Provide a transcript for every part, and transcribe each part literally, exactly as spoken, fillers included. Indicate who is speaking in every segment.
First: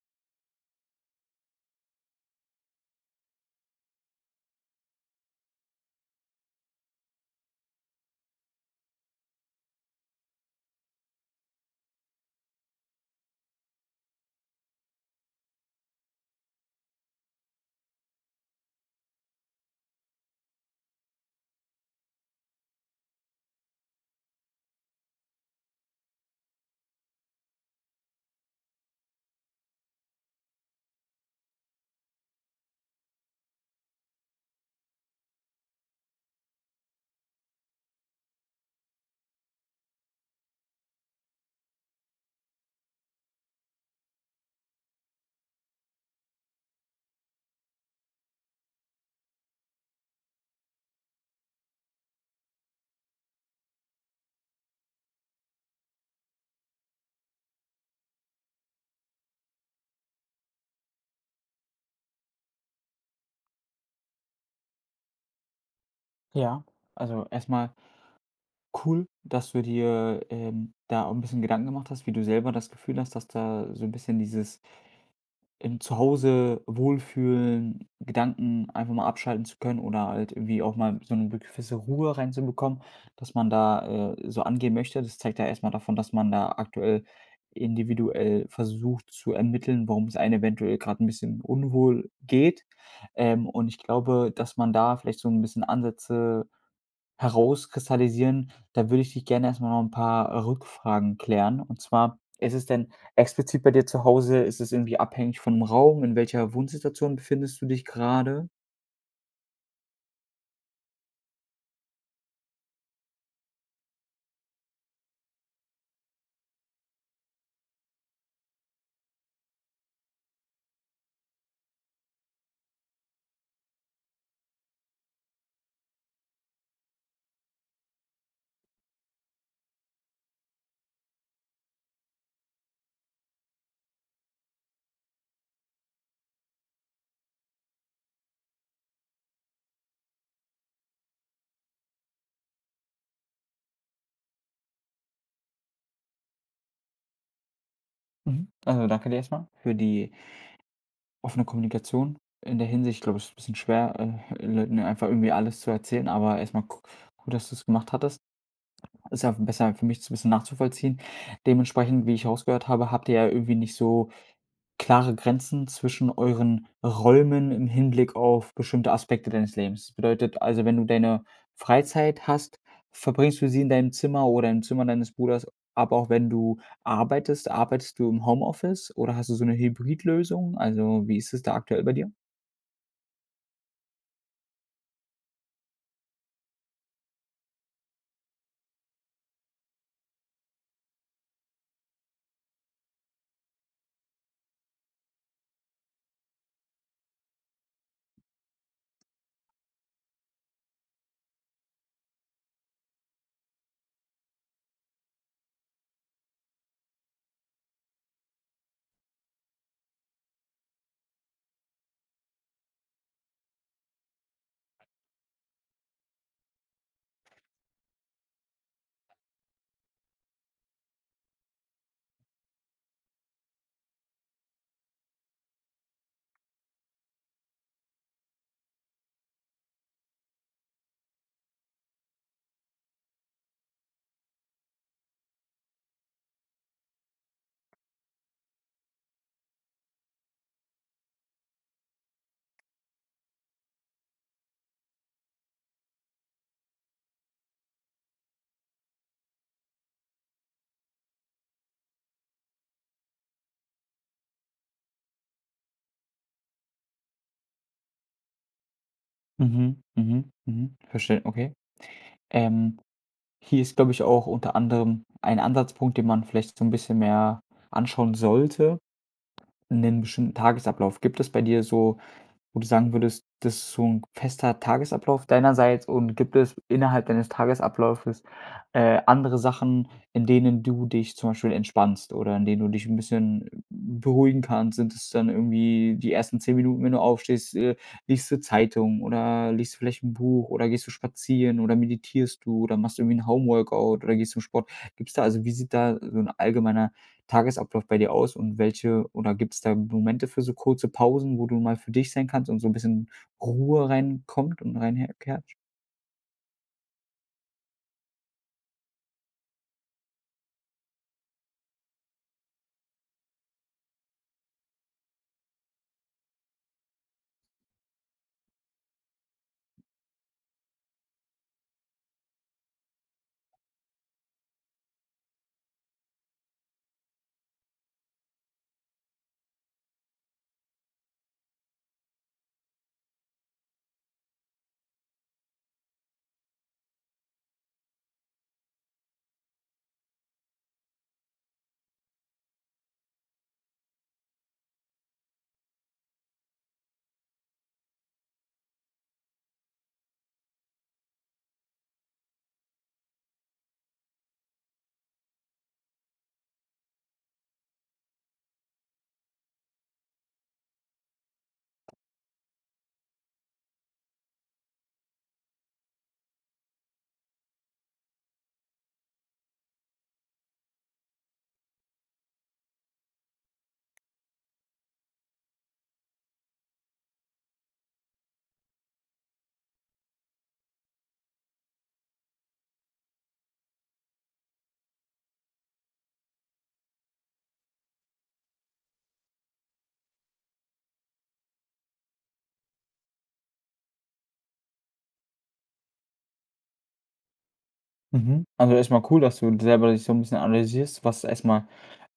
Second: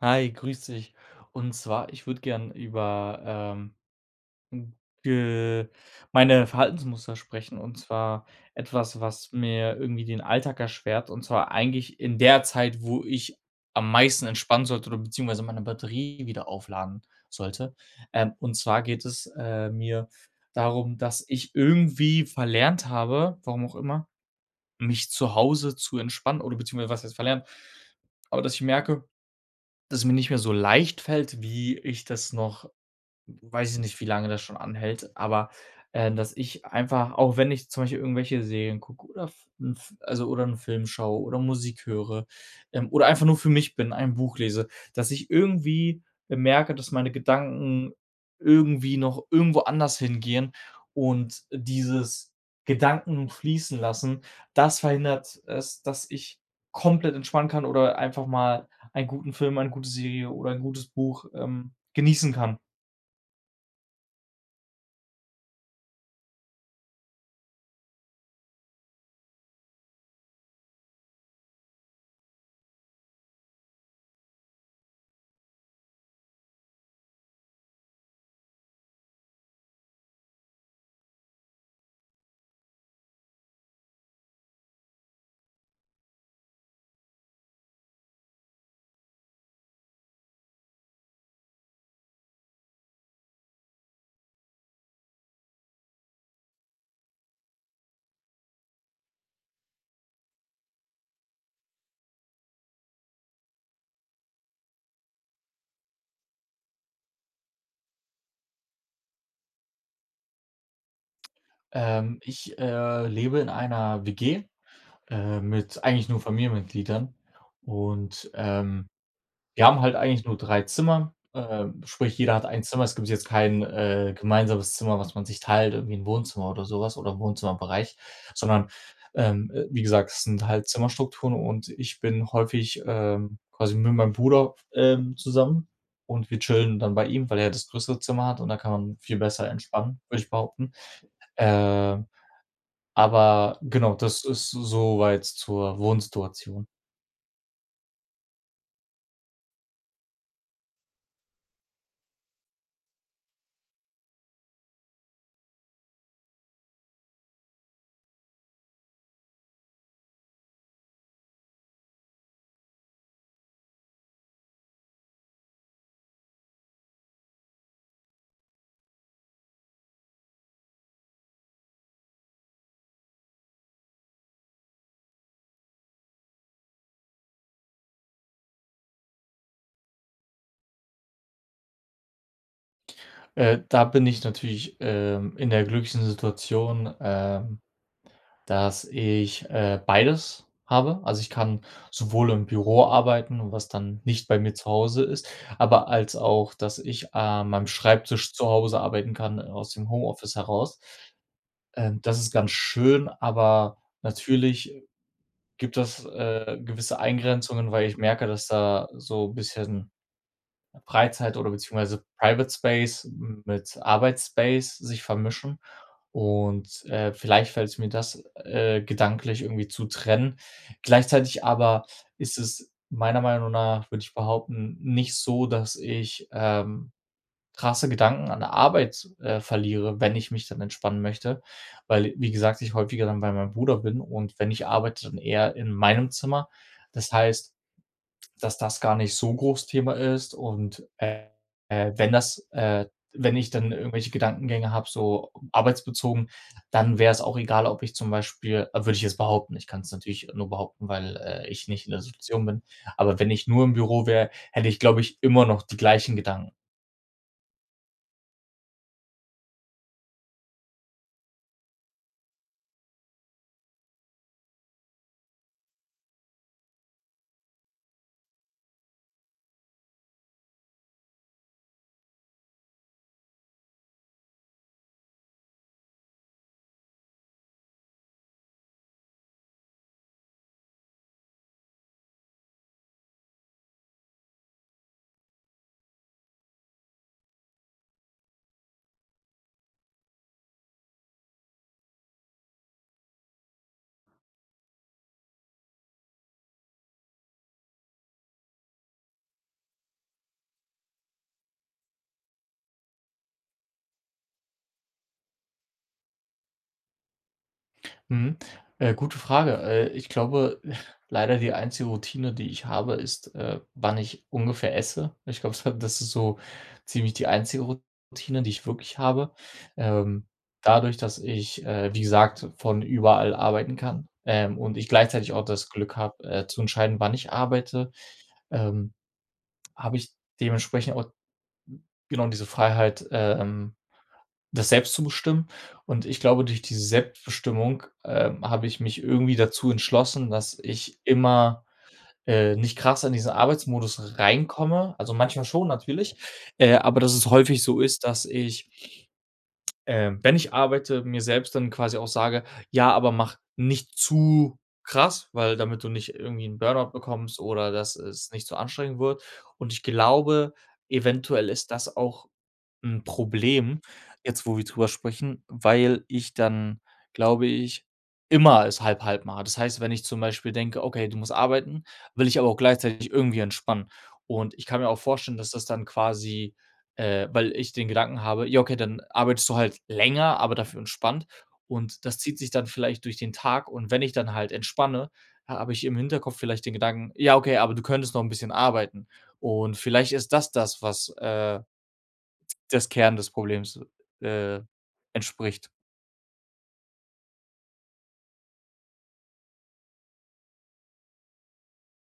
Speaker 1: Hi, grüß dich. Und zwar, ich würde gern über ähm, hm, ge meine Verhaltensmuster sprechen und zwar etwas, was mir irgendwie den Alltag erschwert, und zwar eigentlich in der Zeit, wo ich am meisten entspannen sollte oder beziehungsweise meine Batterie wieder aufladen sollte. Ähm, und zwar geht es äh, mir darum, dass ich irgendwie verlernt habe, warum auch immer, mich zu Hause zu entspannen oder beziehungsweise was jetzt verlernt, aber dass ich merke, dass es mir nicht mehr so leicht fällt, wie ich das noch, weiß ich nicht, wie lange das schon anhält, aber, äh, dass ich einfach, auch wenn ich zum Beispiel irgendwelche Serien gucke oder F 'n F also, oder einen Film schaue oder Musik höre, ähm, oder einfach nur für mich bin, ein Buch lese, dass ich irgendwie äh, merke, dass meine Gedanken irgendwie noch irgendwo anders hingehen und dieses Gedanken fließen lassen, das verhindert es, dass ich komplett entspannen kann oder einfach mal einen guten Film, eine gute Serie oder ein gutes Buch, ähm, genießen kann.
Speaker 2: Ja, also erstmal cool, dass du dir, ähm, da auch 'n bisschen Gedanken gemacht hast, wie du selber das Gefühl hast, dass da so ein bisschen dieses im Zuhause wohlfühlen, Gedanken einfach mal abschalten zu können oder halt irgendwie auch mal so eine gewisse Ruhe reinzubekommen, dass man da, äh, so angehen möchte. Das zeigt ja erstmal davon, dass man da aktuell individuell versucht zu ermitteln, warum es einem eventuell gerade ein bisschen unwohl geht. Ähm, und ich glaube, dass man da vielleicht so ein bisschen Ansätze herauskristallisieren, da würde ich dich gerne erstmal noch ein paar Rückfragen klären. Und zwar, ist es denn explizit bei dir zu Hause, ist es irgendwie abhängig von dem Raum? In welcher Wohnsituation befindest du dich gerade?
Speaker 1: Ähm, ich, äh, lebe in einer W G, äh, mit eigentlich nur Familienmitgliedern, und, ähm, wir haben halt eigentlich nur drei Zimmer, ähm, sprich, jeder hat ein Zimmer. Es gibt jetzt kein, äh, gemeinsames Zimmer, was man sich teilt, irgendwie ein Wohnzimmer oder sowas was oder ein Wohnzimmerbereich, sondern, ähm, äh, wie gesagt, es sind halt Zimmerstrukturen, und ich bin häufig, ähm, quasi mit meinem Bruder, ähm, zusammen, und wir chillen dann bei ihm, weil er das größere Zimmer hat und da kann man viel besser entspannen, würde ich behaupten. Ähm aber genau, das ist soweit zur Wohnsituation.
Speaker 2: Mhm. Also, danke dir erstmal für die offene Kommunikation in der Hinsicht. Glaube Ich glaube, es ist 'n bisschen schwer, äh, Leuten einfach irgendwie alles zu erzählen, aber erstmal gu gut, dass du es gemacht hattest. Ist ja besser für mich, es ein bisschen nachzuvollziehen. Dementsprechend, wie ich rausgehört habe, habt ihr ja irgendwie nicht so klare Grenzen zwischen euren Räumen im Hinblick auf bestimmte Aspekte deines Lebens. Das bedeutet also, wenn du deine Freizeit hast, verbringst du sie in deinem Zimmer oder im Zimmer deines Bruders, aber auch wenn du arbeitest, arbeitest du im Homeoffice oder hast du so eine Hybridlösung? Also, wie ist es da aktuell bei dir?
Speaker 1: Äh, da bin ich natürlich, ähm, in der glücklichen Situation, ähm, dass ich, äh, beides habe. Also, ich kann sowohl im Büro arbeiten, was dann nicht bei mir zu Hause ist, aber als auch, dass ich an meinem Schreibtisch zu Hause arbeiten kann, äh, aus dem Homeoffice heraus. Ähm, das ist ganz schön, aber natürlich gibt es, äh, gewisse Eingrenzungen, weil ich merke, dass da so ein bisschen Freizeit oder beziehungsweise Private Space mit Arbeitsspace sich vermischen, und, äh, vielleicht fällt es mir das, äh, gedanklich irgendwie zu trennen. Gleichzeitig aber ist es meiner Meinung nach, würde ich behaupten, nicht so, dass ich, ähm, krasse Gedanken an der Arbeit, äh, verliere, wenn ich mich dann entspannen möchte, weil, wie gesagt, ich häufiger dann bei meinem Bruder bin und wenn ich arbeite, dann eher in meinem Zimmer. Das heißt, dass das gar nicht so groß Thema ist, und, äh, äh, wenn das äh, wenn ich dann irgendwelche Gedankengänge habe, so arbeitsbezogen, dann wäre es auch egal, ob ich zum Beispiel äh, würde ich jetzt behaupten, ich kann es natürlich nur behaupten, weil, äh, ich nicht in der Situation bin, aber wenn ich nur im Büro wäre, hätte ich, glaube ich, immer noch die gleichen Gedanken.
Speaker 2: Mhm, mhm, mhm. Verstehe, okay. Ähm, hier ist, glaube ich, auch unter anderem ein Ansatzpunkt, den man vielleicht so ein bisschen mehr anschauen sollte, 'nen bestimmten Tagesablauf. Gibt es bei dir so, wo du sagen würdest, das ist so ein fester Tagesablauf deinerseits, und gibt es innerhalb deines Tagesablaufes, äh, andere Sachen, in denen du dich zum Beispiel entspannst oder in denen du dich ein bisschen beruhigen kannst? Sind es dann irgendwie die ersten zehn Minuten, wenn du aufstehst, äh, liest du Zeitung oder liest du vielleicht ein Buch oder gehst du spazieren oder meditierst du oder machst irgendwie ein Home-Workout oder gehst zum Sport? Gibt's da also, wie sieht da so ein allgemeiner Tagesablauf bei dir aus und welche, oder gibt es da Momente für so kurze Pausen, wo du mal für dich sein kannst und so ein bisschen Ruhe reinkommt und reinherkehrt?
Speaker 1: Mhm. Äh, gute Frage. Äh, ich glaube, leider die einzige Routine, die ich habe, ist, äh, wann ich ungefähr esse. Ich glaube, das ist so ziemlich die einzige Routine, die ich wirklich habe. Ähm, Dadurch, dass ich, äh, wie gesagt, von überall arbeiten kann, ähm, und ich gleichzeitig auch das Glück habe, äh, zu entscheiden, wann ich arbeite, ähm, habe ich dementsprechend auch genau diese Freiheit, ähm, das selbst zu bestimmen. Und ich glaube, durch diese Selbstbestimmung, ähm, habe ich mich irgendwie dazu entschlossen, dass ich immer, äh, nicht krass in diesen Arbeitsmodus reinkomme. Also, manchmal schon natürlich, äh, aber dass es häufig so ist, dass ich, ähm, wenn ich arbeite, mir selbst dann quasi auch sage: „Ja, aber mach nicht zu krass, weil damit du nicht irgendwie 'n Burnout bekommst oder dass es nicht zu anstrengend wird.“ Und ich glaube, eventuell ist das auch 'n Problem, jetzt wo wir drüber sprechen, weil ich dann, glaube ich, immer es halb halb mache. Das heißt, wenn ich zum Beispiel denke: „Okay, du musst arbeiten“, will ich aber auch gleichzeitig irgendwie entspannen. Und ich kann mir auch vorstellen, dass das dann quasi äh, weil ich den Gedanken habe: „Ja, okay, dann arbeitest du halt länger, aber dafür entspannt.“ Und das zieht sich dann vielleicht durch den Tag, und wenn ich dann halt entspanne, ha habe ich im Hinterkopf vielleicht den Gedanken: „Ja, okay, aber du könntest noch 'n bisschen arbeiten.“ Und vielleicht ist das das, was, äh des Kern des Problems, äh, entspricht.
Speaker 2: Mhm. Also, erstmal cool, dass du selber dich so ein bisschen analysierst, was erstmal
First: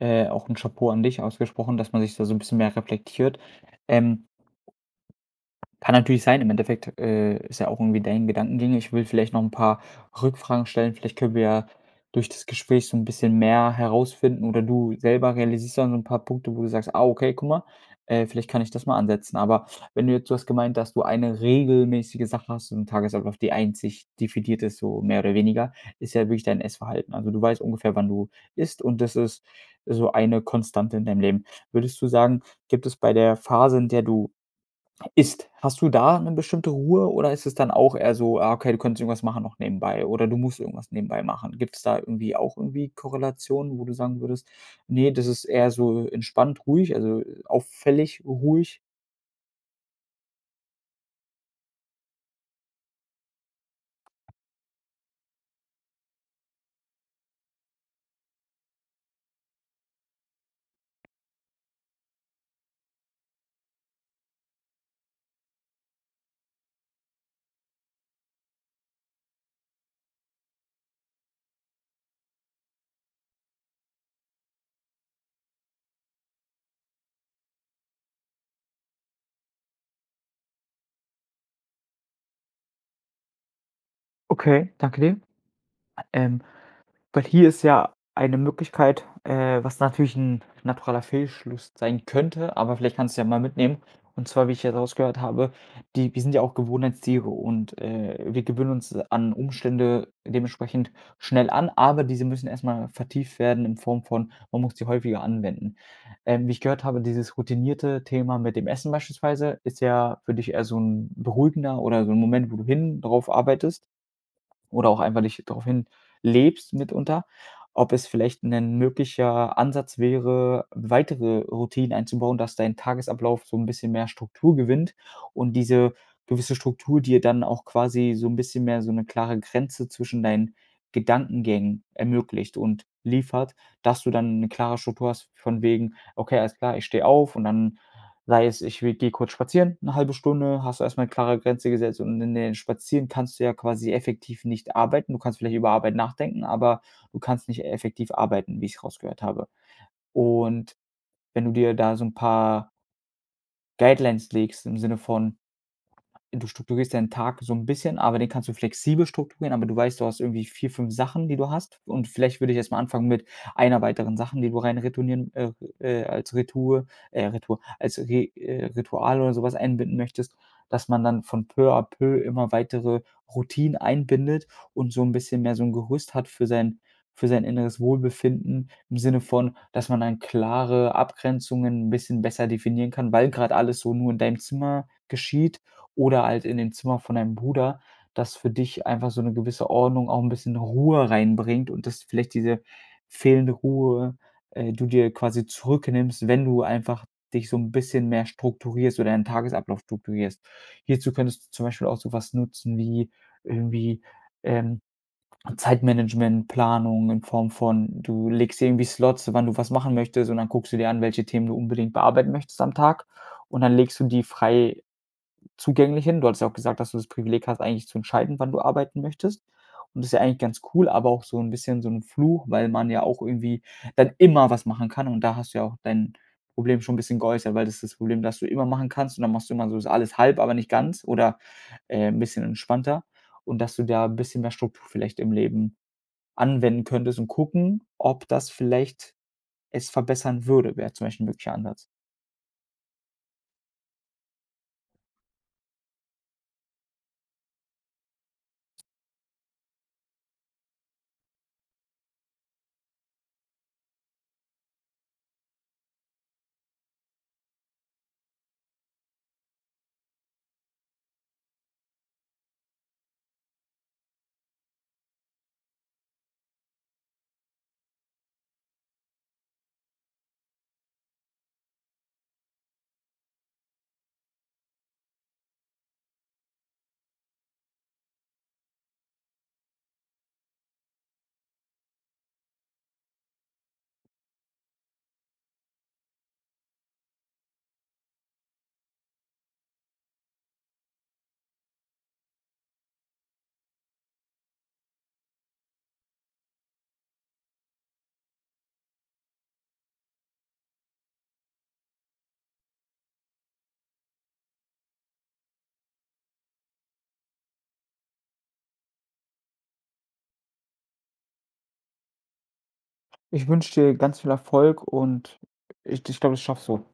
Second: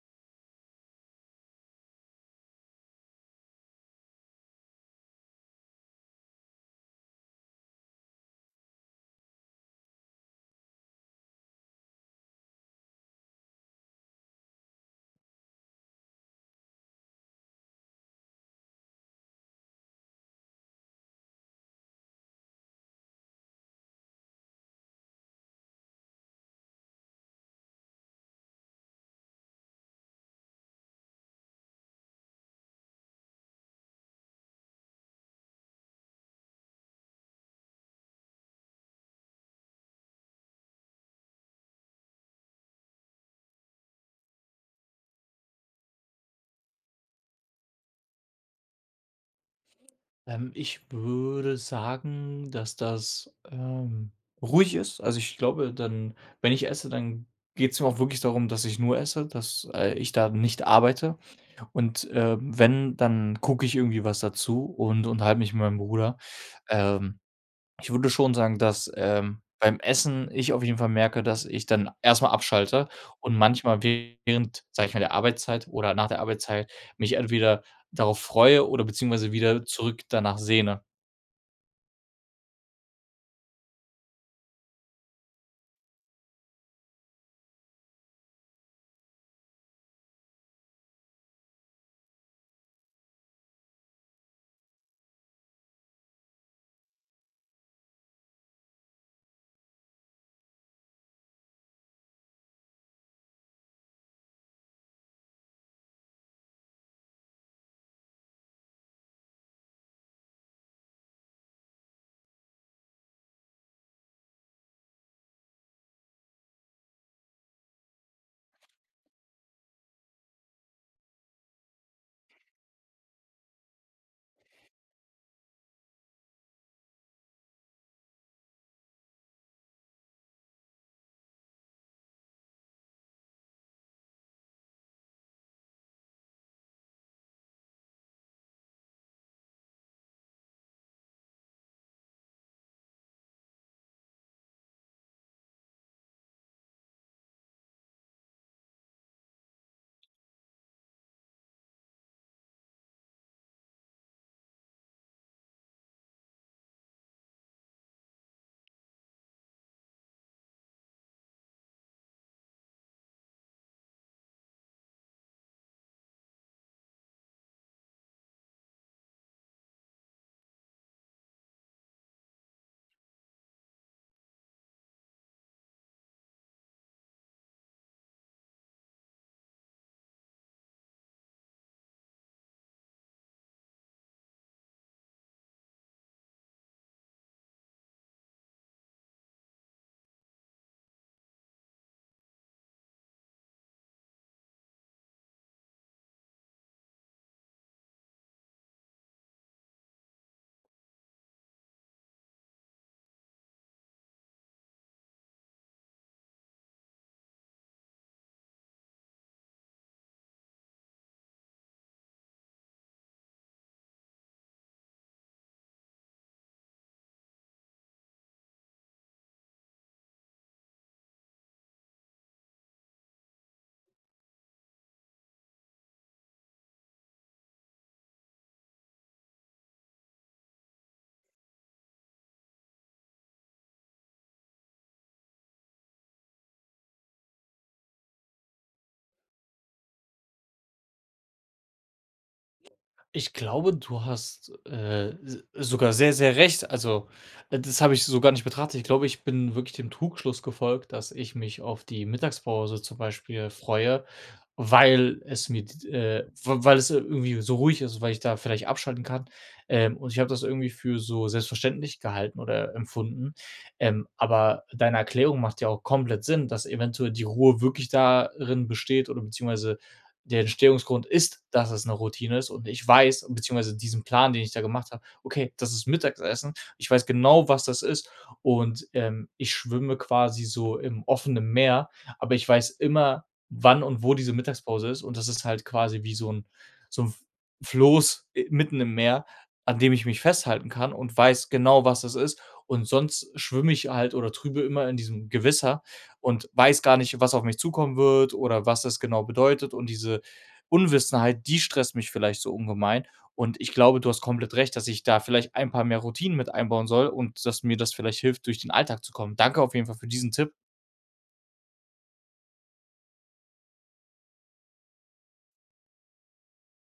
Speaker 2: äh, auch ein Chapeau an dich ausgesprochen, dass man sich da so ein bisschen mehr reflektiert. Ähm Kann natürlich sein. Im Endeffekt, äh, ist ja auch irgendwie dein Gedankengänge. Ich will vielleicht noch ein paar Rückfragen stellen. Vielleicht können wir ja durch das Gespräch so ein bisschen mehr herausfinden oder du selber realisierst dann so ein paar Punkte, wo du sagst: „Ah, okay, guck mal, äh, vielleicht kann ich das mal ansetzen.“ Aber wenn du jetzt, du hast gemeint, dass du eine regelmäßige Sache hast, so 'n Tagesablauf, die einzig definiert ist, so mehr oder weniger, ist ja wirklich dein Essverhalten. Also, du weißt ungefähr, wann du isst, und das ist so eine Konstante in deinem Leben. Würdest du sagen, gibt es bei der Phase, in der du ist. Hast du da 'ne bestimmte Ruhe oder ist es dann auch eher so: „Ah, okay, du könntest irgendwas machen noch nebenbei“ oder „du musst irgendwas nebenbei machen“? Gibt's da irgendwie auch irgendwie Korrelationen, wo du sagen würdest: „Ne, das ist eher so entspannt ruhig, also, auffällig ruhig?“
Speaker 1: Ähm, ich würde sagen, dass das, ähm, ruhig ist. Also, ich glaube, dann wenn ich esse, dann geht's mir auch wirklich darum, dass ich nur esse, dass, äh, ich da nicht arbeite. Und, ähm, wenn, dann gucke ich irgendwie was dazu und unterhalte mich mit meinem Bruder. Ähm Ich würde schon sagen, dass, ähm, beim Essen ich auf jeden Fall merke, dass ich dann erstmal abschalte, und manchmal während, sage ich mal, der Arbeitszeit oder nach der Arbeitszeit mich entweder darauf freue oder beziehungsweise wieder zurück danach sehne.
Speaker 2: Okay, danke dir. Ähm Weil hier ist ja eine Möglichkeit, äh, was natürlich ein naturaler Fehlschluss sein könnte, aber vielleicht kannst du ja mal mitnehmen. Und zwar, wie ich jetzt rausgehört habe, die wir sind ja auch Gewohnheitstiere, und äh, wir gewöhnen uns an Umstände dementsprechend schnell an, aber diese müssen erst mal vertieft werden in Form von, man muss sie häufiger anwenden. Ähm, wie ich gehört habe, dieses routinierte Thema mit dem Essen beispielsweise ist ja für dich eher so ein beruhigender oder so ein Moment, wo du hin drauf arbeitest oder auch einfach nicht darauf hin lebst mitunter, ob es vielleicht ein möglicher Ansatz wäre, weitere Routinen einzubauen, dass dein Tagesablauf so ein bisschen mehr Struktur gewinnt und diese gewisse Struktur dir dann auch quasi so ein bisschen mehr so eine klare Grenze zwischen deinen Gedankengängen ermöglicht und liefert, dass du dann eine klare Struktur hast von wegen: „Okay, alles klar, ich stehe auf und dann, sei es, ich gehe kurz spazieren, eine halbe Stunde, hast du erstmal mal 'ne klare Grenze gesetzt, und in den Spazieren kannst du ja quasi effektiv nicht arbeiten. Du kannst vielleicht über Arbeit nachdenken, aber du kannst nicht effektiv arbeiten, wie ich es rausgehört habe. Und wenn du dir da so ein paar Guidelines legst im Sinne von, du strukturierst deinen Tag so 'n bisschen, aber den kannst du flexibel strukturieren, aber du weißt, du hast irgendwie vier, fünf Sachen, die du hast. Und vielleicht würde ich erst mal anfangen mit einer weiteren Sachen, die du rein retournieren äh, äh, als Retour äh, Retour, als Re äh, Ritual oder so was einbinden möchtest, dass man dann von peu à peu immer weitere Routinen einbindet und so 'n bisschen mehr so 'n Gerüst hat für sein für sein inneres Wohlbefinden im Sinne von, dass man dann klare Abgrenzungen 'n bisschen besser definieren kann, weil grad alles so nur in deinem Zimmer geschieht oder halt in dem Zimmer von deinem Bruder, das für dich einfach so 'ne gewisse Ordnung, auch 'n bisschen Ruhe reinbringt, und dass vielleicht diese fehlende Ruhe, äh, du dir quasi zurücknimmst, wenn du einfach dich so 'n bisschen mehr strukturierst oder deinen Tagesablauf strukturierst. Hierzu könntest du zum Beispiel auch so was nutzen wie irgendwie, ähm, Zeitmanagement, Planung in Form von, du legst dir irgendwie Slots, wann du was machen möchtest, und dann guckst du dir an, welche Themen du unbedingt bearbeiten möchtest am Tag, und dann legst du die frei zugänglich hin. Du hattest ja auch gesagt, dass du das Privileg hast, eigentlich zu entscheiden, wann du arbeiten möchtest. Und das ist ja eigentlich ganz cool, aber auch so ein bisschen so ein Fluch, weil man ja auch irgendwie dann immer was machen kann. Und da hast du ja auch dein Problem schon ein bisschen geäußert, weil das ist das Problem, dass du immer machen kannst, und dann machst du immer so das alles halb, aber nicht ganz oder, äh, 'n bisschen entspannter. Und dass du da ein bisschen mehr Struktur vielleicht im Leben anwenden könntest und gucken, ob das vielleicht es verbessern würde, wäre zum Beispiel 'n möglicher Ansatz.
Speaker 1: Ich glaube, du hast, äh, s sogar sehr, sehr recht. Also, äh, das habe ich so gar nicht betrachtet. Ich glaube, ich bin wirklich dem Trugschluss gefolgt, dass ich mich auf die Mittagspause zum Beispiel freue, weil es mir d äh, w weil es irgendwie so ruhig ist, weil ich da vielleicht abschalten kann. Ähm, und ich habe das irgendwie für so selbstverständlich gehalten oder empfunden. Ähm, aber deine Erklärung macht ja auch komplett Sinn, dass eventuell die Ruhe wirklich darin besteht oder beziehungsweise der Entstehungsgrund ist, dass es eine Routine ist und ich weiß beziehungsweise diesen Plan, den ich da gemacht habe: „Okay, das ist Mittagessen.“ Ich weiß genau, was das ist, und, ähm, ich schwimme quasi so im offenen Meer, aber ich weiß immer, wann und wo diese Mittagspause ist, und das ist halt quasi wie so ein so ein Floß, äh, mitten im Meer, an dem ich mich festhalten kann und weiß genau, was das ist, und sonst schwimme ich halt oder trübe immer in diesem Gewässer und weiß gar nicht, was auf mich zukommen wird oder was das genau bedeutet. Und diese Unwissenheit, die stresst mich vielleicht so ungemein. Und ich glaube, du hast komplett recht, dass ich da vielleicht ein paar mehr Routinen mit einbauen soll und dass mir das vielleicht hilft, durch den Alltag zu kommen. Danke auf jeden Fall für diesen Tipp.
Speaker 2: Ich wünsche dir ganz viel Erfolg, und ich ich glaube, das schaffst du.